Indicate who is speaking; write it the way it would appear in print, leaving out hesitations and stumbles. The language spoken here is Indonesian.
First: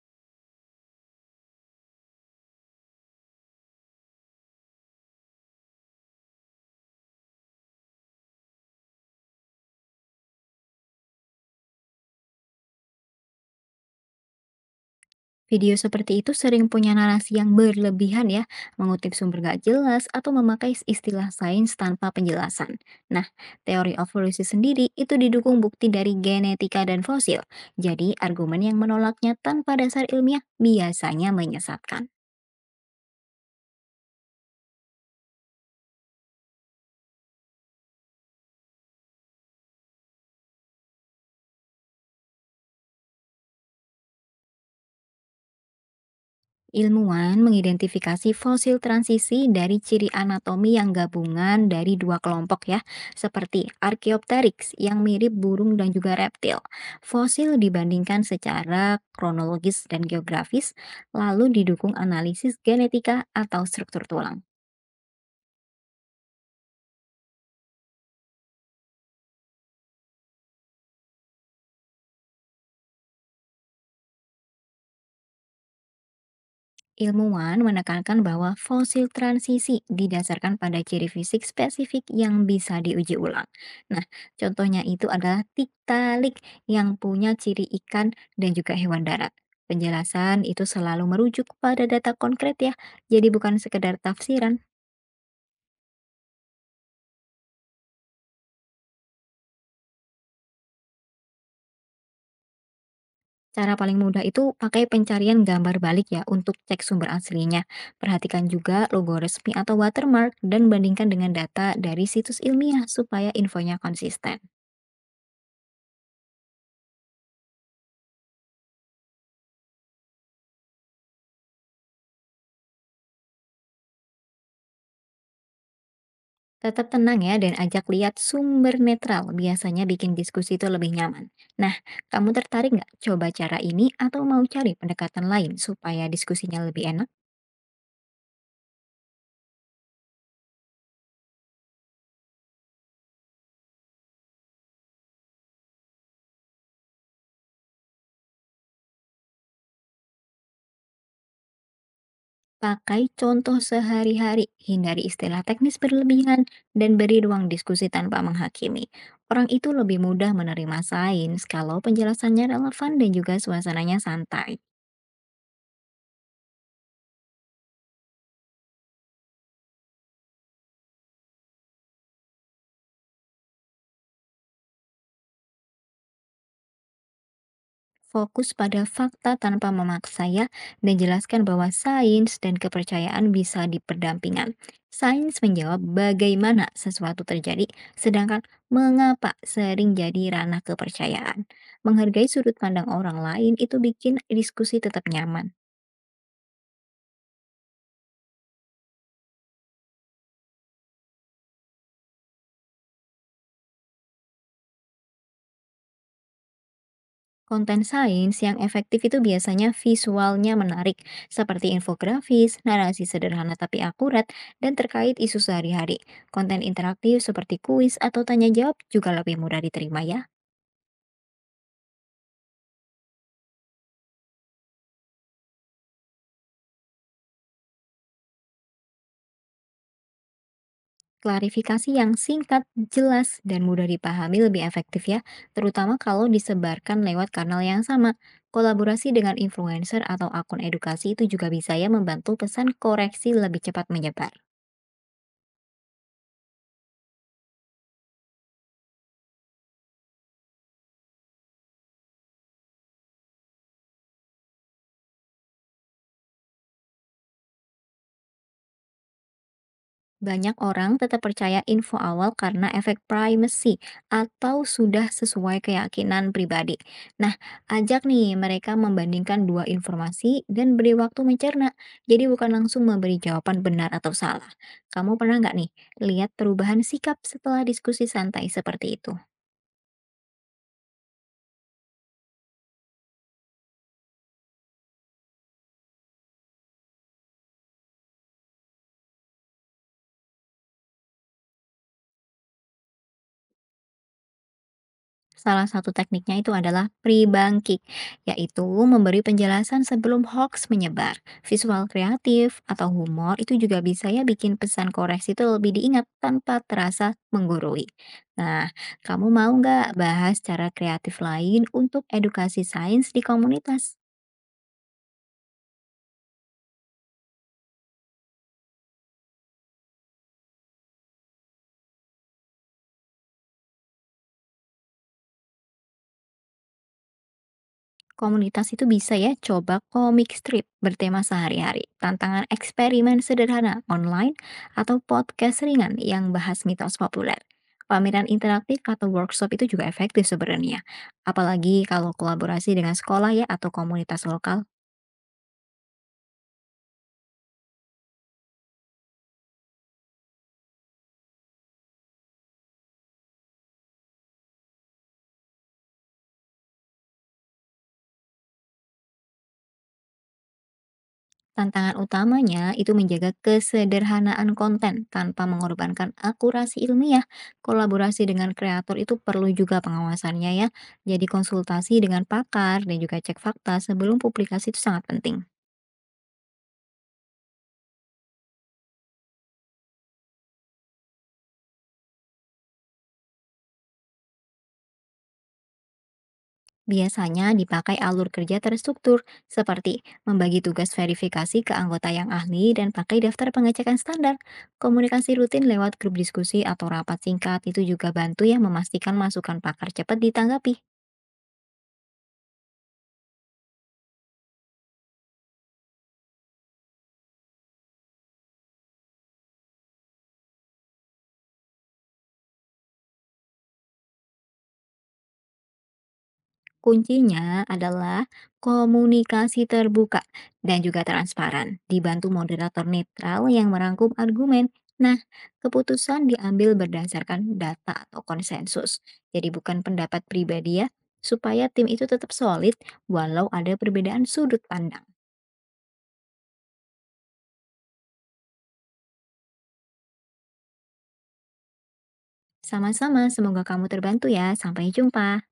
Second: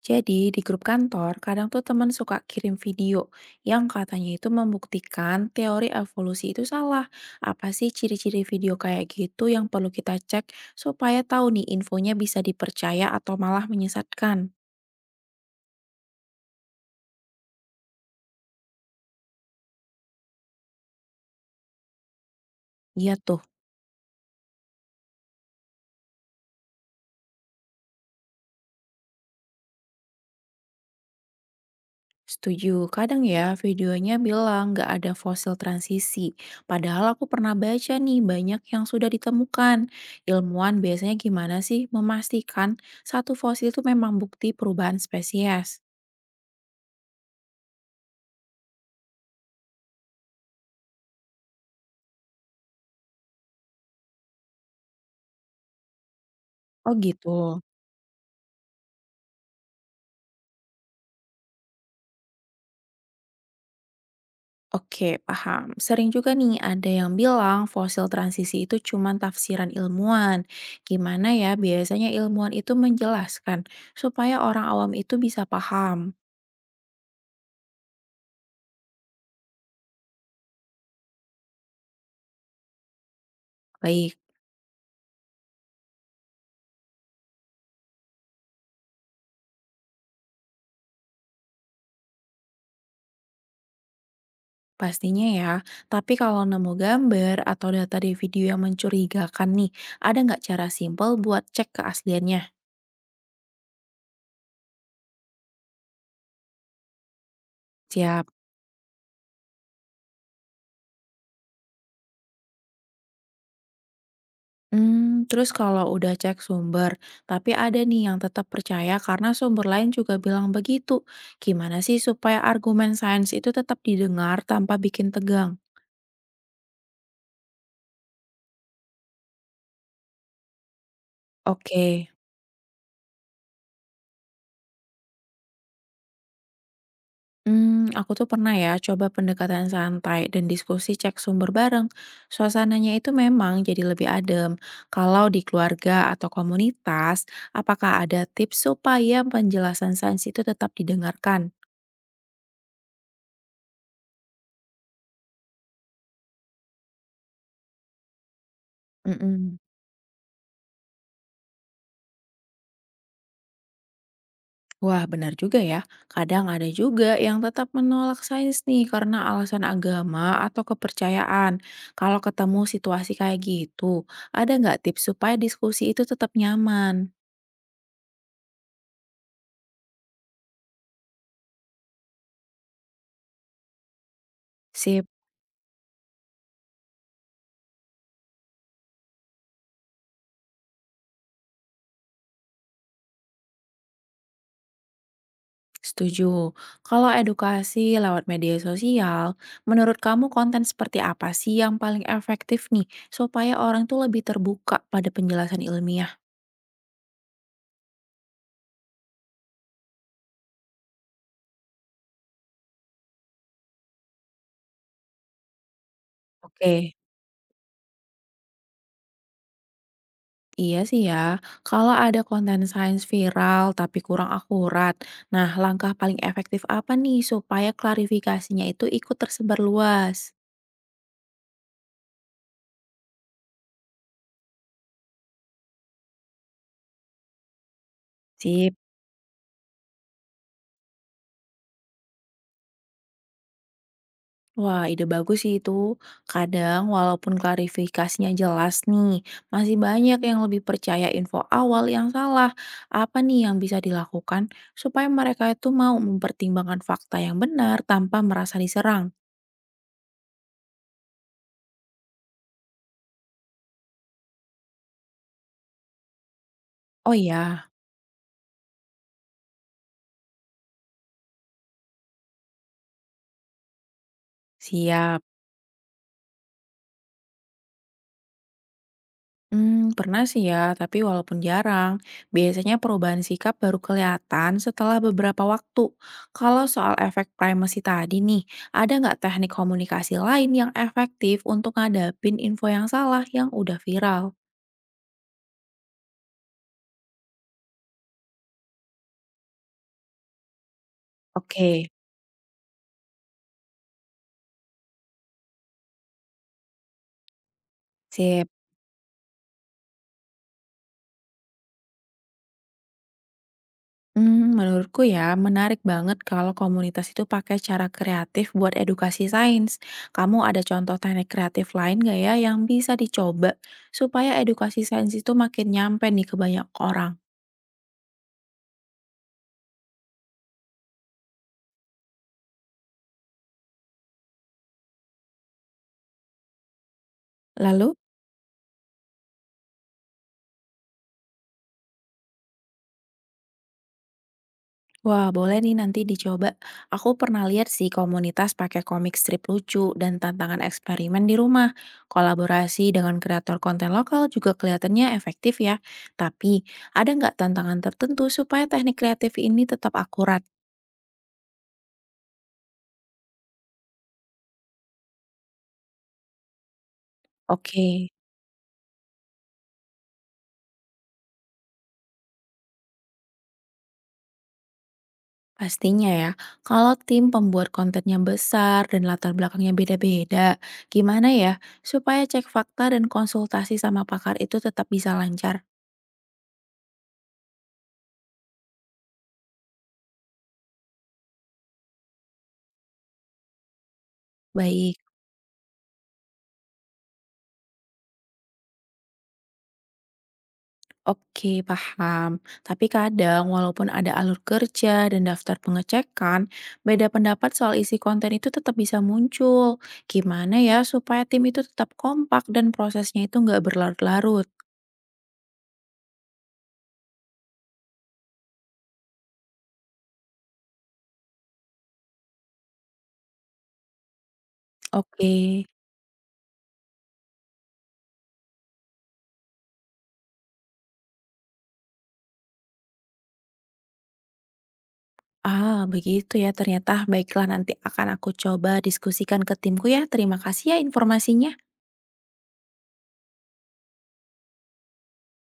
Speaker 1: Jadi di grup kantor, kadang tuh teman suka kirim video yang katanya itu membuktikan teori evolusi itu salah. Apa sih ciri-ciri video kayak gitu yang perlu kita cek supaya tahu nih infonya bisa dipercaya atau malah menyesatkan?
Speaker 2: Video seperti itu sering punya narasi yang berlebihan ya, mengutip sumber gak jelas atau memakai istilah sains tanpa penjelasan.
Speaker 1: Iya
Speaker 2: Nah,
Speaker 1: tuh,
Speaker 2: teori evolusi sendiri itu didukung bukti dari genetika dan fosil. Jadi, argumen yang menolaknya tanpa dasar ilmiah biasanya menyesatkan.
Speaker 1: setuju. Kadang ya videonya bilang nggak ada fosil transisi. Padahal aku pernah baca nih banyak yang sudah ditemukan. Ilmuwan biasanya gimana sih memastikan satu fosil itu memang bukti perubahan spesies?
Speaker 2: Ilmuwan mengidentifikasi fosil transisi dari ciri anatomi yang gabungan dari dua kelompok ya, seperti Archaeopteryx yang mirip burung dan juga reptil.
Speaker 1: Oh gitu.
Speaker 2: Fosil dibandingkan secara kronologis dan geografis, lalu didukung analisis genetika atau struktur tulang.
Speaker 1: Oke, paham. Sering juga nih ada yang bilang fosil transisi itu cuma tafsiran ilmuwan. Gimana ya biasanya ilmuwan itu menjelaskan supaya orang awam itu bisa paham?
Speaker 2: Ilmuwan menekankan bahwa fosil transisi didasarkan pada ciri fisik spesifik yang bisa diuji ulang. Nah,
Speaker 1: Baik,
Speaker 2: contohnya itu adalah tiktalik yang punya ciri ikan dan juga hewan darat. Penjelasan itu selalu merujuk pada data konkret ya, jadi bukan sekedar tafsiran.
Speaker 1: pastinya ya. Tapi kalau nemu gambar atau data di video yang mencurigakan nih, ada nggak cara simpel buat cek keasliannya?
Speaker 2: Cara paling mudah itu pakai pencarian gambar balik ya untuk cek sumber aslinya.
Speaker 1: Siap.
Speaker 2: Perhatikan juga logo resmi atau watermark dan bandingkan dengan data dari situs ilmiah supaya infonya konsisten.
Speaker 1: Terus kalau udah cek sumber, tapi ada nih yang tetap percaya karena sumber lain juga bilang begitu. Gimana sih supaya argumen sains itu tetap didengar tanpa bikin tegang?
Speaker 2: Tetap tenang ya dan ajak lihat sumber netral, biasanya bikin diskusi itu lebih nyaman. Nah,
Speaker 1: Oke,
Speaker 2: kamu tertarik nggak coba cara ini atau mau cari pendekatan lain supaya diskusinya lebih enak?
Speaker 1: aku tuh pernah ya coba pendekatan santai dan diskusi cek sumber bareng. Suasananya itu memang jadi lebih adem. Kalau di keluarga atau komunitas, apakah ada tips supaya penjelasan sains itu tetap didengarkan?
Speaker 2: Pakai contoh sehari-hari, hindari istilah teknis berlebihan, dan beri ruang diskusi tanpa menghakimi. Orang
Speaker 1: Mhm.
Speaker 2: itu lebih mudah menerima sains kalau penjelasannya relevan dan juga suasananya santai.
Speaker 1: Wah, benar juga ya. Kadang ada juga yang tetap menolak sains nih karena alasan agama atau kepercayaan. Kalau ketemu situasi kayak gitu, ada nggak tips supaya diskusi itu tetap nyaman?
Speaker 2: Fokus pada fakta tanpa memaksa ya, dan jelaskan bahwa sains dan kepercayaan bisa diperdampingan.
Speaker 1: Sip,
Speaker 2: Sains menjawab bagaimana sesuatu terjadi, sedangkan mengapa sering jadi ranah kepercayaan. Menghargai sudut pandang orang lain itu bikin diskusi tetap nyaman.
Speaker 1: setuju. Kalau edukasi lewat media sosial, menurut kamu konten seperti apa sih yang paling efektif nih supaya orang tuh lebih terbuka pada penjelasan ilmiah?
Speaker 2: Konten sains yang efektif itu biasanya visualnya menarik, seperti infografis, narasi sederhana tapi akurat, dan terkait isu sehari-hari. Konten
Speaker 1: Oke.
Speaker 2: interaktif seperti kuis atau tanya jawab juga lebih mudah diterima ya.
Speaker 1: Iya sih ya, kalau ada konten sains viral tapi kurang akurat, nah langkah paling efektif apa nih supaya klarifikasinya itu ikut tersebar luas?
Speaker 2: Klarifikasi yang singkat, jelas, dan mudah dipahami lebih efektif ya, terutama kalau disebarkan lewat kanal yang sama.
Speaker 1: Sip.
Speaker 2: Kolaborasi dengan influencer atau akun edukasi itu juga bisa ya membantu pesan koreksi lebih cepat menyebar.
Speaker 1: Wah, ide bagus sih itu. Kadang walaupun klarifikasinya jelas nih, masih banyak yang lebih percaya info awal yang salah. Apa nih yang bisa dilakukan supaya mereka itu mau mempertimbangkan fakta yang benar tanpa merasa diserang?
Speaker 2: Banyak orang tetap percaya info awal karena efek primacy atau sudah sesuai keyakinan pribadi.
Speaker 1: Oh
Speaker 2: Nah,
Speaker 1: ya,
Speaker 2: ajak nih mereka membandingkan dua informasi dan beri waktu mencerna. Jadi bukan langsung memberi jawaban benar atau salah. Kamu
Speaker 1: siap.
Speaker 2: pernah nggak nih lihat perubahan sikap setelah diskusi santai seperti itu?
Speaker 1: Pernah sih ya, tapi walaupun jarang, biasanya perubahan sikap baru kelihatan setelah beberapa waktu. Kalau soal efek primacy tadi nih, ada nggak teknik komunikasi lain yang efektif untuk ngadapin info yang salah yang udah viral?
Speaker 2: Salah satu tekniknya itu adalah pre bank kick, yaitu memberi penjelasan sebelum hoax menyebar.
Speaker 1: Oke,
Speaker 2: Visual kreatif atau humor itu juga bisa ya bikin pesan koreksi itu lebih diingat tanpa terasa menggurui.
Speaker 1: sip.
Speaker 2: Nah, kamu mau nggak bahas cara kreatif lain untuk edukasi sains di komunitas?
Speaker 1: Menurutku ya, menarik banget kalau komunitas itu pakai cara kreatif buat edukasi sains. Kamu ada contoh teknik kreatif lain nggak ya yang bisa dicoba supaya edukasi sains itu makin nyampe nih ke banyak orang?
Speaker 2: Komunitas itu bisa ya coba komik strip bertema sehari-hari, tantangan eksperimen sederhana online, atau podcast ringan yang bahas mitos populer.
Speaker 1: Lalu?
Speaker 2: Pameran interaktif atau workshop itu juga efektif sebenarnya. Apalagi kalau kolaborasi dengan sekolah ya atau komunitas lokal.
Speaker 1: Wah, boleh nih nanti dicoba. Aku pernah lihat sih komunitas pakai komik strip lucu dan tantangan eksperimen di rumah. Kolaborasi dengan kreator konten lokal juga kelihatannya efektif ya. Tapi, ada nggak tantangan tertentu supaya teknik kreatif ini tetap akurat?
Speaker 2: Tantangan utamanya itu menjaga kesederhanaan konten tanpa mengorbankan akurasi ilmiah.
Speaker 1: Oke,
Speaker 2: Kolaborasi dengan kreator itu perlu juga pengawasannya ya. Jadi konsultasi dengan pakar dan juga cek fakta sebelum publikasi itu sangat penting.
Speaker 1: pastinya ya. Kalau tim pembuat kontennya besar dan latar belakangnya beda-beda, gimana ya supaya cek fakta dan konsultasi sama pakar itu tetap bisa lancar?
Speaker 2: Biasanya dipakai alur kerja terstruktur seperti membagi tugas verifikasi ke anggota yang ahli dan pakai daftar pengecekan standar.
Speaker 1: Baik.
Speaker 2: Komunikasi rutin lewat grup diskusi atau rapat singkat itu juga bantu ya memastikan masukan pakar cepat ditanggapi.
Speaker 1: Oke, paham. Tapi kadang, walaupun ada alur kerja dan daftar pengecekan, beda pendapat soal isi konten itu tetap bisa muncul. Gimana ya supaya tim itu tetap kompak dan prosesnya itu nggak berlarut-larut?
Speaker 2: Kuncinya adalah komunikasi terbuka dan juga transparan, dibantu moderator netral yang merangkum argumen. Nah,
Speaker 1: Oke.
Speaker 2: keputusan diambil berdasarkan data atau konsensus, jadi bukan pendapat pribadi ya, supaya tim itu tetap solid walau ada perbedaan sudut pandang.
Speaker 1: Ah, begitu ya ternyata. Baiklah, nanti akan aku coba diskusikan ke timku ya. Terima kasih ya informasinya.
Speaker 2: Sama-sama, semoga kamu terbantu ya. Sampai jumpa.